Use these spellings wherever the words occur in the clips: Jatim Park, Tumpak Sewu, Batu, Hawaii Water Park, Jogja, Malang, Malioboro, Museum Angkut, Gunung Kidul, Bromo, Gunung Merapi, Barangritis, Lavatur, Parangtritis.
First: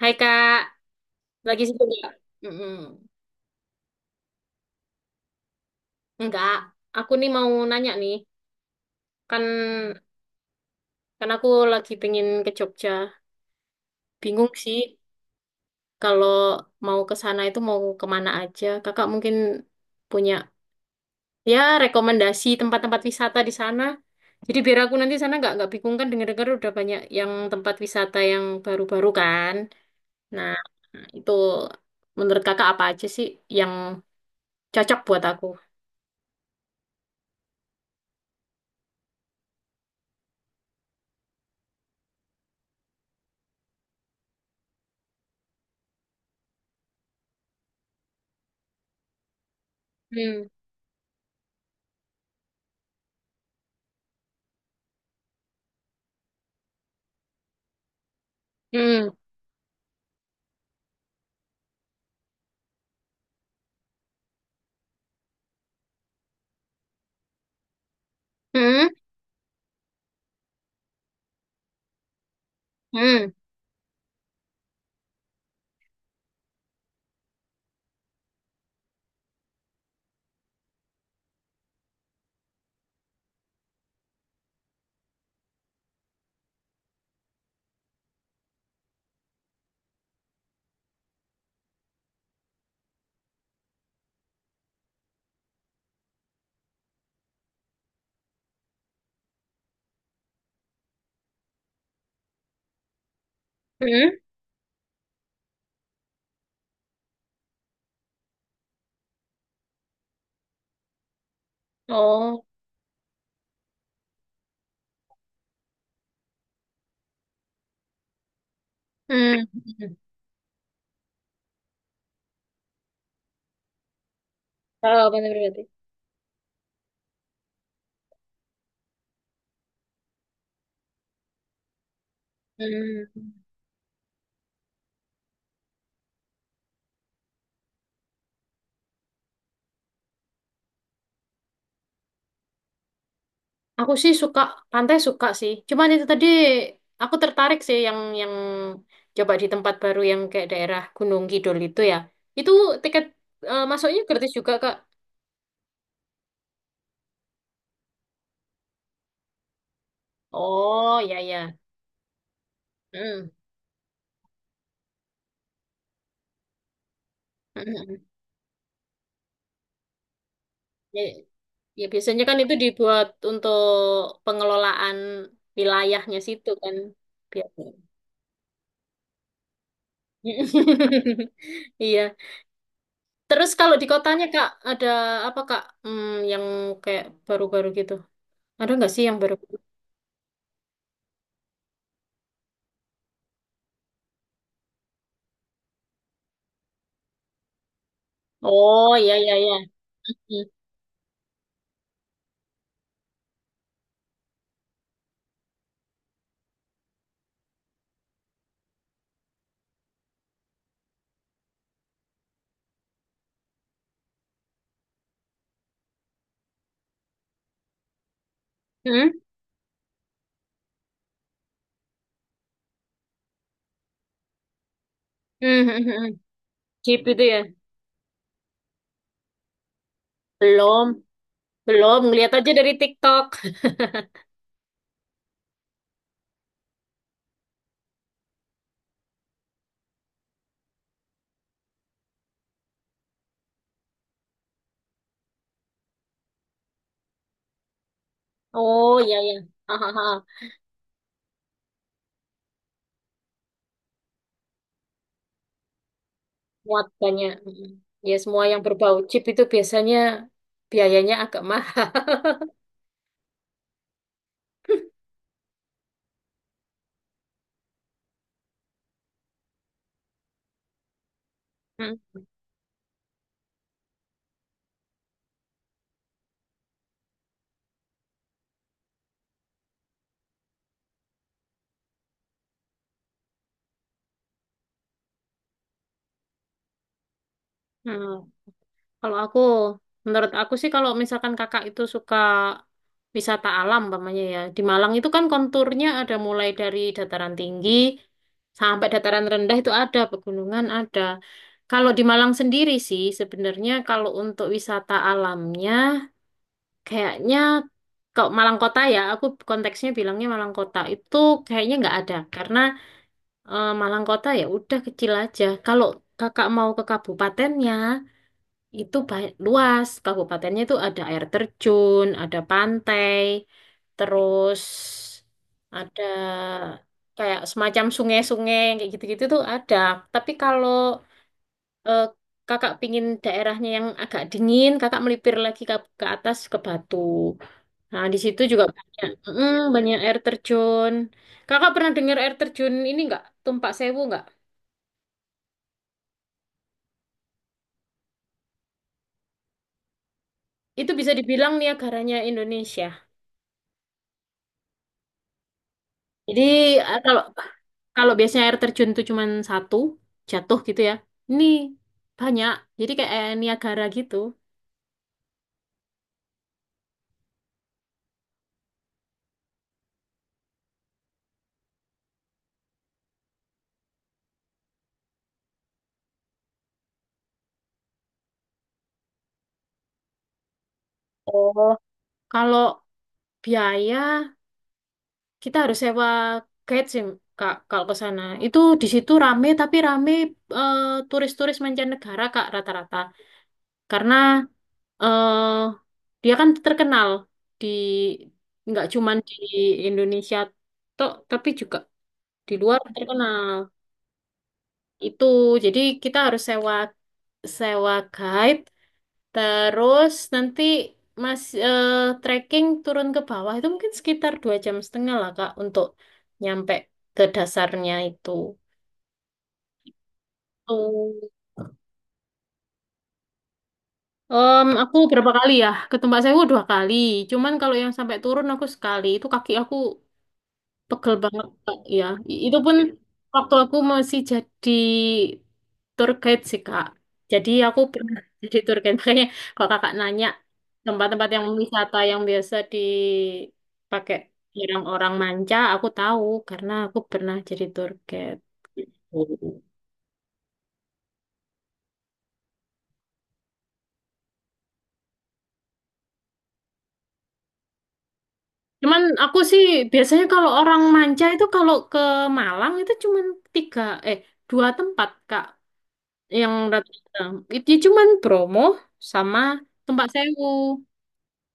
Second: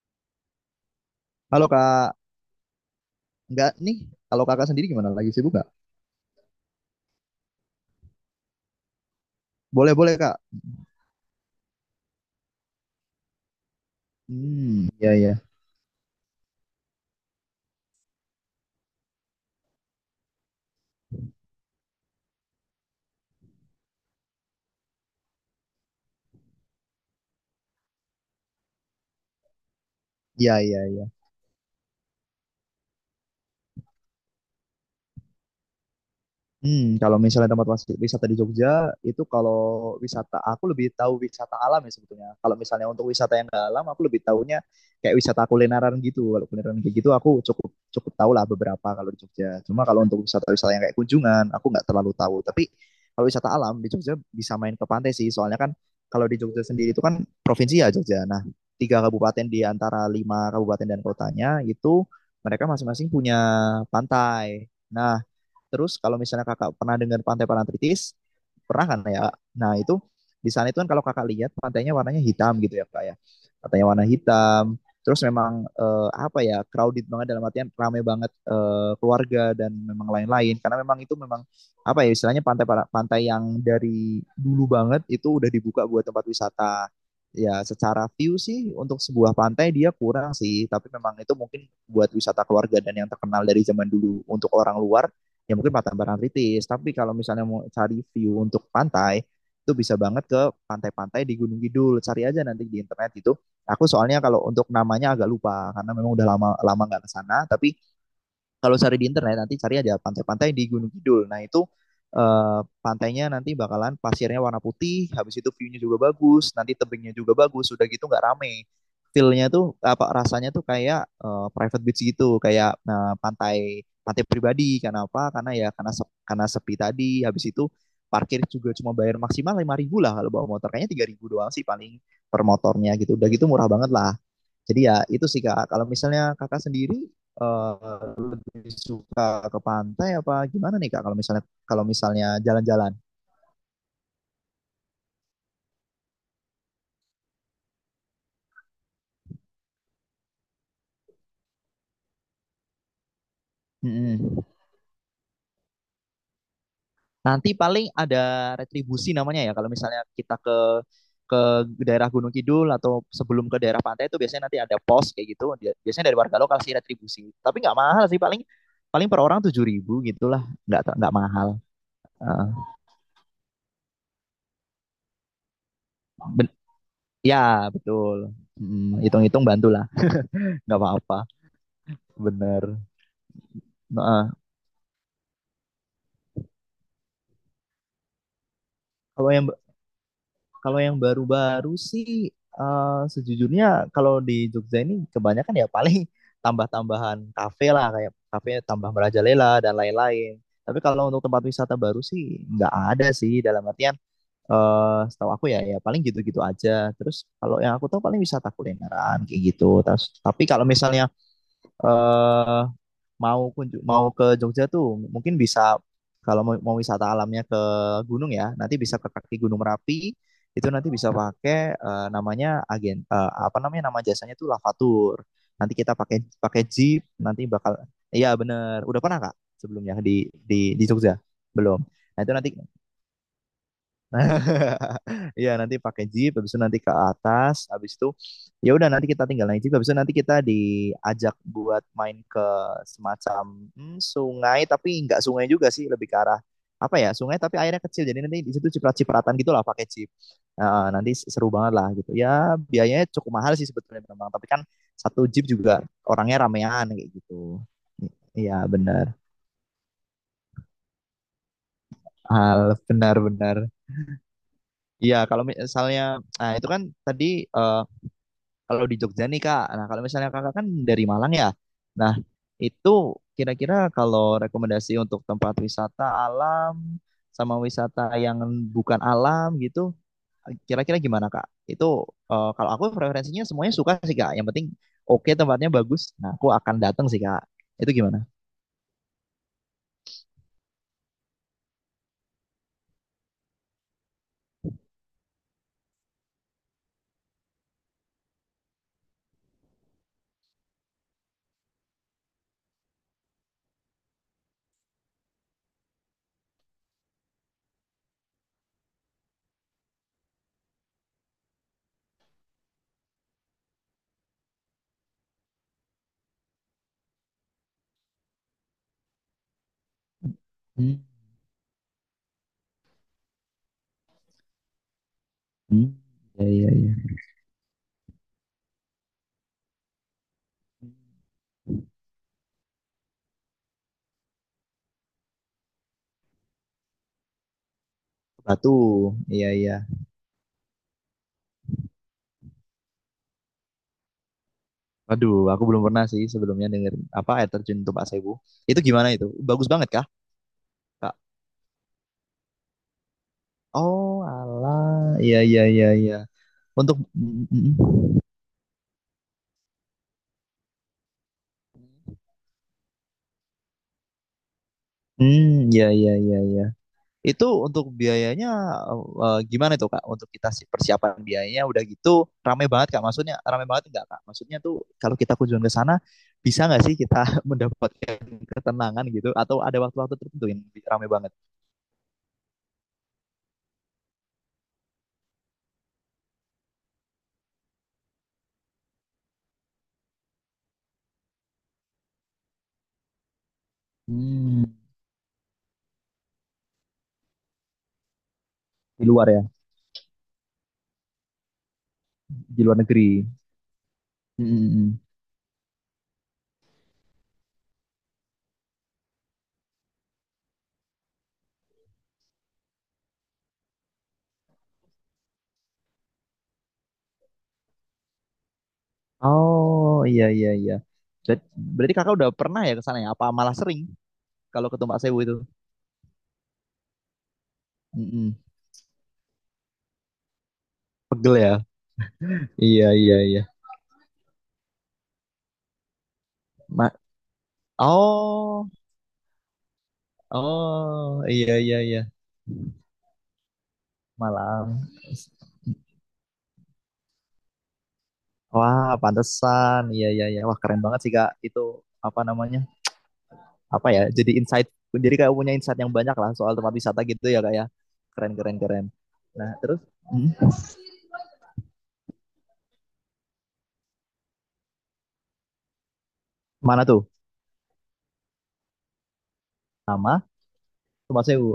Hai Kak, lagi Halo sibuk nggak? Kak, Mm-mm. enggak nih. Kalau Kakak sendiri gimana? Lagi sibuk nggak? Nggak, aku nih mau nanya nih, kan Boleh, boleh Kak. kan aku lagi pengen ke Jogja. Bingung sih Hmm, iya, iya. kalau mau ke sana itu mau kemana aja. Kakak mungkin punya ya rekomendasi tempat-tempat wisata di sana. Jadi biar aku nanti sana nggak bingung kan dengar-dengar udah banyak yang tempat wisata yang baru-baru kan. Nah Iya, iya, iya. itu menurut kakak apa aja sih yang cocok buat aku? Hmm, kalau misalnya tempat wisata di Jogja itu kalau wisata aku lebih tahu wisata alam ya sebetulnya. Kalau misalnya untuk wisata yang nggak alam aku lebih tahunya kayak wisata kulineran gitu. Kalau kulineran kayak gitu aku cukup cukup tahu lah beberapa kalau di Jogja. Cuma kalau untuk Hmm. wisata-wisata yang kayak kunjungan aku nggak terlalu tahu. Tapi kalau wisata alam di Jogja bisa main ke pantai sih. Soalnya kan kalau di Jogja sendiri itu kan provinsi ya Jogja. Nah, tiga Hmm. kabupaten di antara lima kabupaten dan kotanya itu mereka masing-masing punya pantai. Nah, terus kalau misalnya kakak pernah dengar pantai Parangtritis, Hmm. pernah kan ya? Nah itu di sana itu kan kalau kakak lihat pantainya warnanya hitam gitu ya kak ya. Hmm. Pantainya warna hitam. Terus memang apa ya crowded banget dalam artian ramai banget keluarga dan memang lain-lain. Karena memang itu memang apa ya istilahnya pantai pantai yang dari dulu banget itu udah dibuka buat tempat wisata, ya secara view sih untuk sebuah pantai dia kurang sih, tapi memang itu mungkin buat wisata keluarga dan yang terkenal dari zaman dulu untuk orang luar ya mungkin Pantai Barangritis. Tapi kalau misalnya mau cari view untuk pantai, itu bisa banget ke pantai-pantai di Gunung Kidul. Cari aja nanti di internet itu. Aku Hmm? soalnya kalau untuk namanya agak lupa karena memang udah lama lama nggak ke sana. Tapi kalau cari di internet nanti cari ada pantai-pantai di Gunung Kidul. Nah, itu Oh. Pantainya nanti bakalan pasirnya warna putih, habis itu view-nya juga bagus, nanti tebingnya juga bagus, udah gitu nggak rame. Hmm. Feel-nya tuh apa rasanya tuh kayak private beach gitu, kayak nah, pantai pantai pribadi. Tahu Kenapa? pantai Karena berarti. ya karena sepi tadi, habis itu parkir juga cuma bayar maksimal 5.000 lah kalau bawa motor. Kayaknya 3.000 doang sih paling per motornya gitu. Udah Hmm. gitu murah banget lah. Jadi ya itu sih Kak, kalau misalnya Kakak sendiri lebih suka ke pantai apa gimana nih Kak kalau misalnya jalan-jalan? Aku sih suka pantai suka sih. Cuman itu tadi aku tertarik sih yang coba di tempat baru yang kayak daerah Gunung Kidul itu ya. Itu tiket masuknya gratis Mm-mm. juga, Kak. Nanti paling ada retribusi namanya ya kalau misalnya kita Oh, ya ke ya. daerah Gunung Kidul atau Hmm. sebelum ke daerah pantai itu biasanya nanti ada pos kayak gitu. Biasanya dari warga lokal sih retribusi. Tapi nggak Hmm. mahal sih paling paling per orang 7.000 gitulah, nggak Ya, nggak mahal. ya biasanya kan itu Heeh. dibuat untuk pengelolaan wilayahnya situ Ben- kan ya biasanya. betul. Mm, hitung-hitung bantulah, nggak apa-apa. Iya, Bener. Terus kalau di kotanya Nah, Kak, ada apa Kak? Hmm, yang kayak baru-baru gitu. Ada nggak sih yang kalau baru? yang kalau yang baru-baru sih sejujurnya kalau di Jogja ini kebanyakan ya paling tambah-tambahan kafe lah kayak kafe tambah Oh, iya, iya, iya. merajalela dan lain-lain. Hmm. Tapi kalau untuk tempat wisata baru sih nggak ada sih dalam artian setahu aku ya ya paling gitu-gitu aja. Terus kalau yang aku tahu paling wisata kulineran kayak gitu. Terus tapi kalau misalnya eh mau ke Jogja tuh mungkin bisa, kalau mau, wisata alamnya ke gunung ya, nanti bisa ke Hmm? kaki Gunung Merapi. Itu nanti bisa pakai namanya agen apa namanya nama jasanya tuh Lavatur. Hmm, Nanti hmm, hmm, kita hmm. pakai pakai jeep, Jeep itu ya? nanti bakal iya bener. Udah pernah Kak sebelumnya di Belum. Jogja? Belum. Belum, Nah, itu ngeliat nanti aja dari TikTok. iya nanti pakai jeep, habis itu nanti ke atas, habis itu ya udah nanti kita tinggal naik jeep, habis itu nanti kita diajak buat main ke semacam hmm, sungai, tapi nggak sungai juga sih, lebih ke arah apa ya sungai tapi airnya kecil, jadi nanti di situ Oh, iya, ciprat-cipratan iya. gitu lah pakai jeep. Hahaha. Nah, nanti seru banget lah gitu. Ya biayanya cukup mahal sih sebetulnya memang, tapi kan satu jeep juga orangnya Muat ramean kayak banyak. gitu. Hmm. Ya, semua Iya yang berbau benar, Jeep itu biasanya biayanya agak mahal. hal benar-benar. Iya, kalau misalnya, nah itu kan tadi eh, kalau di Jogja nih Kak, nah kalau misalnya Kakak kan dari Malang ya, nah Hmm. itu kira-kira kalau rekomendasi untuk tempat wisata alam sama wisata yang bukan alam gitu, kira-kira gimana Kak? Itu kalau aku preferensinya semuanya suka sih Kak, yang penting oke tempatnya bagus, nah aku akan datang sih Kak. Itu Hmm. gimana? Kalau aku, menurut aku sih kalau misalkan kakak itu suka wisata alam, umpamanya ya, di Malang itu kan konturnya ada mulai dari dataran tinggi sampai dataran rendah itu ada, pegunungan ada. Kalau di Malang sendiri sih, sebenarnya kalau untuk wisata alamnya, kayaknya kalau Malang Kota ya, aku konteksnya bilangnya Malang Kota itu kayaknya nggak ada, karena Malang Kota ya udah kecil aja. Kalau kakak mau ke kabupatennya, itu luas, kabupatennya itu Hmm, ada air terjun, ada pantai, terus hmm, ada iya, iya, iya. kayak semacam sungai-sungai kayak gitu-gitu tuh ada. Tapi kalau eh, kakak pingin daerahnya yang agak dingin, kakak melipir lagi ke atas ke Batu. Nah, di situ juga Batu, banyak, iya iya. banyak air terjun. Kakak pernah dengar air terjun ini nggak? Tumpak Sewu nggak? Aduh, aku belum pernah sih sebelumnya denger apa air terjun Tumpak Sewu. Itu gimana itu? Bagus banget kah? Itu bisa Kak? dibilang Niagaranya Indonesia. Oh, alah. Iya, iya, iya, iya. Jadi Untuk kalau mm, mm, Kalau mm. biasanya air terjun tuh cuma satu jatuh gitu ya. Ini banyak. Jadi kayak air Niagara gitu. Hmm, iya, iya, iya, iya. Itu untuk biayanya eh, gimana tuh, Kak? Untuk kita persiapan biayanya, udah gitu rame banget, Kak? Maksudnya rame banget enggak, Kak? Maksudnya tuh kalau kita kunjungan ke sana bisa nggak sih kita mendapatkan ketenangan gitu, atau ada waktu-waktu tertentu yang rame banget? Oh. Kalau biaya kita harus sewa guide sih Kak kalau ke sana. Itu di situ rame tapi rame eh, turis-turis mancanegara Kak rata-rata. Karena Hmm, eh dia kan terkenal di nggak di cuman luar di ya, Indonesia tok tapi juga di di luar luar negeri. terkenal. Mm, mm, mm. Itu jadi kita harus sewa sewa guide terus nanti mas eh, trekking turun ke bawah itu mungkin sekitar 2,5 jam lah Kak untuk nyampe ke dasarnya itu Oh, iya, iya, iya. tuh. Jadi berarti Kakak udah pernah ya ke sana ya? Apa malah sering kalau ke Aku Tumpak Sewu berapa itu? kali ya ke Mbak Sewu 2 kali cuman kalau yang sampai Mm-mm. turun aku sekali itu kaki aku pegel Pegel banget, ya. Kak. Ya, itu pun Iya iya iya. waktu aku masih jadi tour guide sih, Kak. Ma- Jadi aku pernah jadi oh tour guide. Makanya kalau kakak nanya oh tempat-tempat yang iya iya wisata iya. yang biasa dipakai Malam. orang-orang manca, aku tahu karena aku pernah jadi tour guide. Wah Oh. pantesan. Iya iya iya. Wah keren banget sih kak itu apa namanya apa ya jadi insight, jadi kayak punya insight yang banyak lah soal tempat wisata gitu ya kak ya, keren keren keren. Cuman aku Nah sih terus biasanya mm, kalau orang manca itu kalau ke Malang itu cuman tiga, eh dua tempat, Kak, yang mana tuh rata-rata. Itu cuman Bromo sama Tempat sama Sewu. tempat sewu.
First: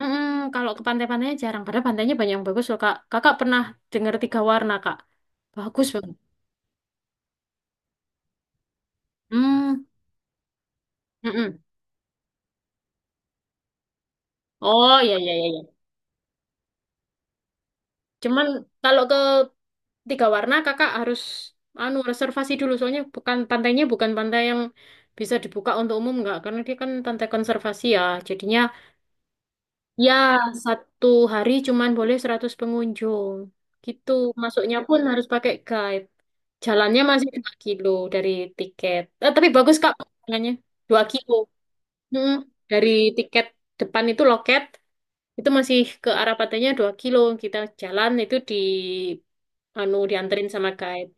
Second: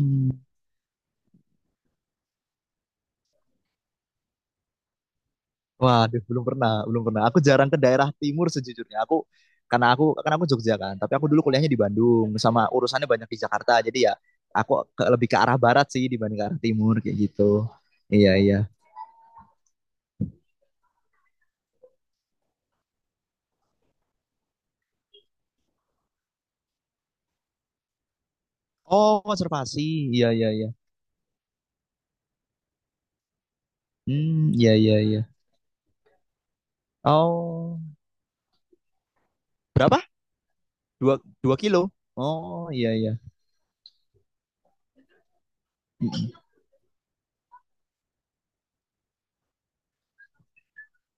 Mm-mm, kalau ke pantai-pantainya jarang. Padahal pantainya banyak yang bagus loh, Kak. Kakak pernah dengar tiga warna, Kak. Bagus banget. waduh, belum pernah, belum pernah. Aku jarang ke daerah timur sejujurnya. Aku Hmm. karena aku karena aku Jogja kan, tapi aku dulu Mm-mm. kuliahnya di Bandung sama urusannya banyak di Jakarta. Jadi ya aku Oh, ke, iya, lebih iya, ke iya. arah Iya. barat sih dibanding ke arah timur kayak gitu. Iya, Cuman iya. kalau ke tiga warna, kakak harus anu reservasi dulu. Soalnya bukan pantainya bukan pantai yang bisa dibuka untuk umum, nggak. Karena dia kan pantai konservasi ya. Jadinya Oh, konservasi. ya Iya, iya, iya. satu hari cuman boleh 100 pengunjung. Gitu. Hmm, iya, Masuknya iya, pun iya. harus pakai guide. Jalannya masih dua Oh, kilo dari tiket. Tapi bagus Kak berapa? pemandangannya. Dua Dua, kilo. dua kilo. Mm-mm. Oh, Dari iya, iya. tiket depan itu loket itu masih ke arah pantainya 2 kilo. Kita jalan itu di anu dianterin sama guide.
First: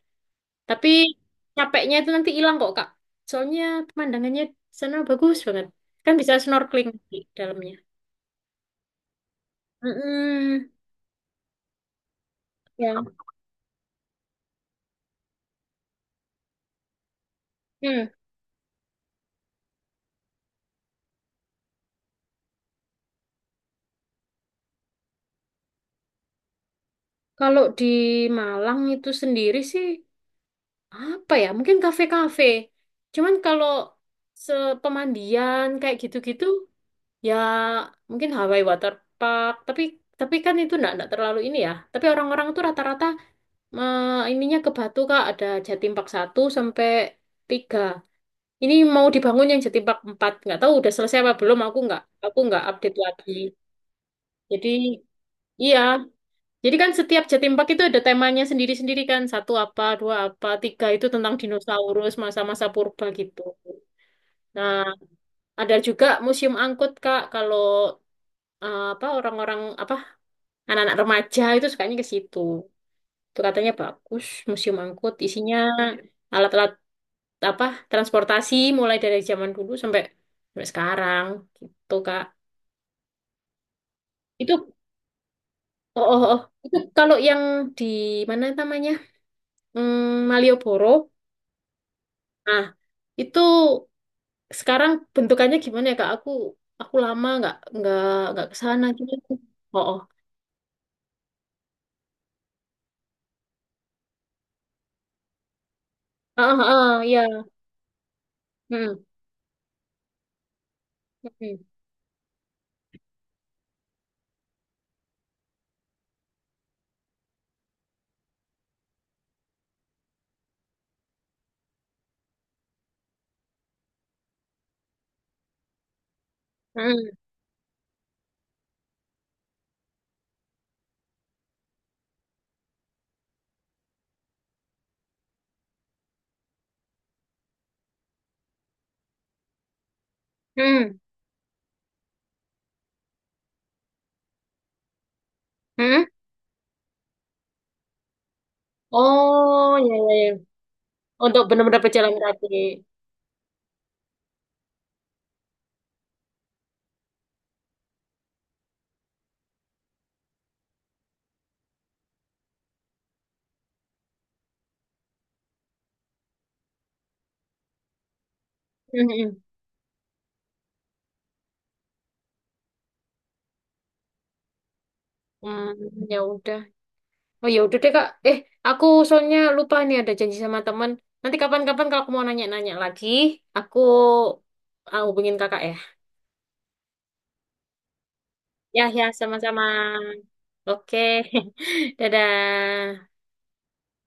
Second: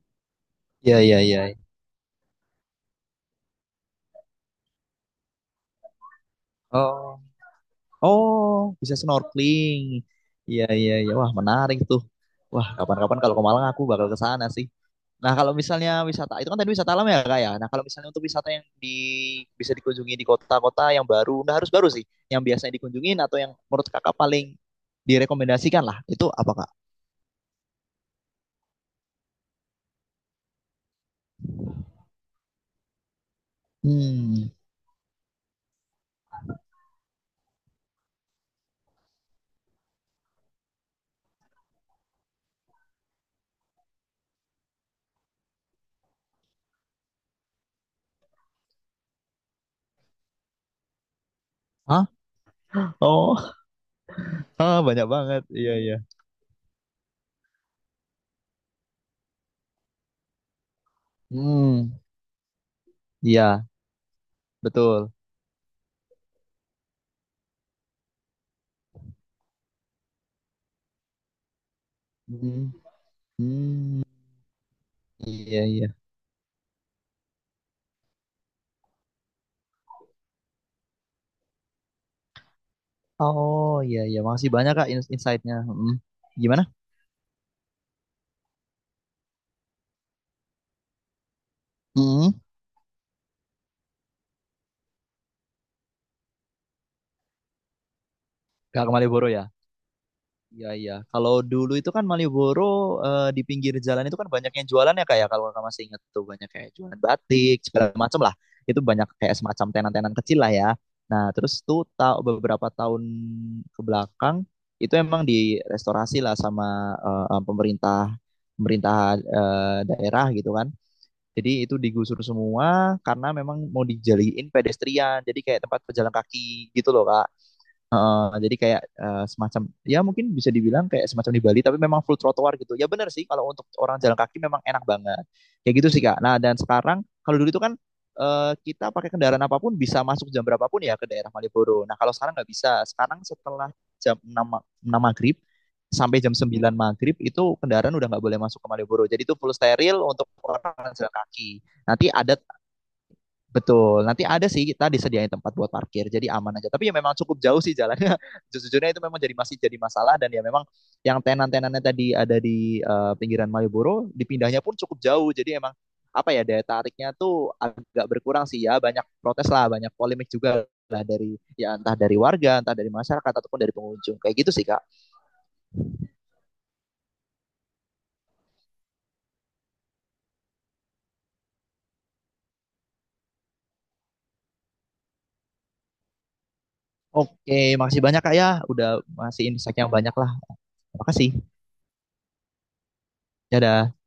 Tapi Iya, iya, iya. capeknya itu nanti hilang kok Kak. Soalnya pemandangannya di sana bagus banget. Kan bisa snorkeling di Oh, dalamnya. oh, bisa snorkeling. Iya, Mm-mm. iya, iya. Wah, menarik tuh. Wah, Ya. kapan-kapan kalau ke Malang aku bakal ke sana sih. Nah, kalau misalnya wisata itu kan tadi wisata alam ya, Kak ya. Nah, kalau Hmm. misalnya untuk wisata yang di bisa dikunjungi di kota-kota yang baru, nah harus baru sih, yang biasanya dikunjungin atau yang menurut Kakak paling direkomendasikan lah, itu apa, Kak? Kalau di Malang itu sendiri sih apa ya mungkin kafe-kafe cuman kalau Hmm, sepemandian kayak gitu-gitu ya mungkin Hawaii Water Park, tapi kan itu enggak terlalu ini ya, tapi orang-orang tuh rata-rata ininya ke Batu Kak, ada Jatim Park 1 sampai 3. Ini mau dibangun yang Jatim Park 4, nggak tahu udah selesai apa belum, hah? aku nggak update lagi. Oh, Jadi ah, banyak banget. Iya, iya, iya. jadi kan setiap Jatim itu ada temanya sendiri-sendiri kan. Satu apa, dua apa, tiga itu tentang Hmm, dinosaurus, masa-masa purba gitu. iya, Nah, betul. ada juga museum angkut, Kak. Kalau apa orang-orang apa anak-anak remaja itu sukanya ke situ. Hmm, Itu katanya hmm, bagus, museum angkut isinya iya, iya. alat-alat apa transportasi mulai dari zaman dulu sampai sampai sekarang gitu, Kak. Oh, iya, iya. Makasih Itu banyak, Kak, insight-nya. Mm. oh, oh, oh. Gimana? Itu kalau yang di mana namanya? Hmm, Malioboro Hmm. Nah, itu sekarang bentukannya gimana ya Kak? Aku lama nggak ke sana Kak ke Malioboro gitu. ya? Oh, oh. Iya iya. Kalau dulu itu kan Malioboro di pinggir jalan itu kan banyak yang jualan ya kayak kalau kamu masih ingat tuh banyak Ah, kayak ah, jualan ah, iya. batik segala macam lah. Itu Hmm. banyak kayak semacam tenan-tenan kecil lah ya. Nah terus Hmm. tuh tahu beberapa tahun ke belakang itu emang direstorasi lah sama pemerintah pemerintah daerah gitu kan. Jadi itu digusur semua karena memang mau dijadiin pedestrian. Jadi kayak tempat pejalan kaki gitu loh Hmm. Kak. Jadi kayak semacam ya mungkin bisa dibilang kayak semacam di Bali tapi memang full trotoar gitu. Ya benar sih kalau untuk orang jalan kaki memang enak banget. Kayak gitu sih Kak. Nah, dan sekarang kalau dulu itu kan kita pakai kendaraan apapun bisa masuk jam berapapun ya Hmm. ke daerah Malioboro. Nah, kalau sekarang nggak bisa. Sekarang setelah jam 6 6 maghrib Hmm. sampai jam 9 maghrib itu kendaraan udah nggak boleh masuk ke Malioboro. Jadi itu full Oh, ya steril ya ya. untuk orang jalan Untuk kaki. benar-benar Nanti berjalan ada kaki. betul, nanti ada sih kita disediain tempat buat parkir, jadi aman aja. Tapi ya memang cukup jauh sih jalannya. Sejujurnya itu memang jadi masih jadi masalah dan ya memang yang tenan-tenannya tadi ada di pinggiran Malioboro, dipindahnya pun cukup jauh. Jadi emang apa ya daya tariknya tuh agak berkurang sih ya. Banyak Hmm. Hmm. protes lah, banyak polemik juga lah, dari ya entah dari warga, entah dari masyarakat ataupun dari pengunjung. Kayak gitu sih, Kak. Hmm, ya udah. Oh, ya udah deh Kak. Aku soalnya lupa nih ada janji sama teman. Nanti kapan-kapan kalau aku mau nanya-nanya lagi, aku hubungin Kakak ya. Oke, makasih banyak Kak ya Ya, udah ya, masih sama-sama. insight yang banyak lah. Oke, Makasih. Dadah. Dadah.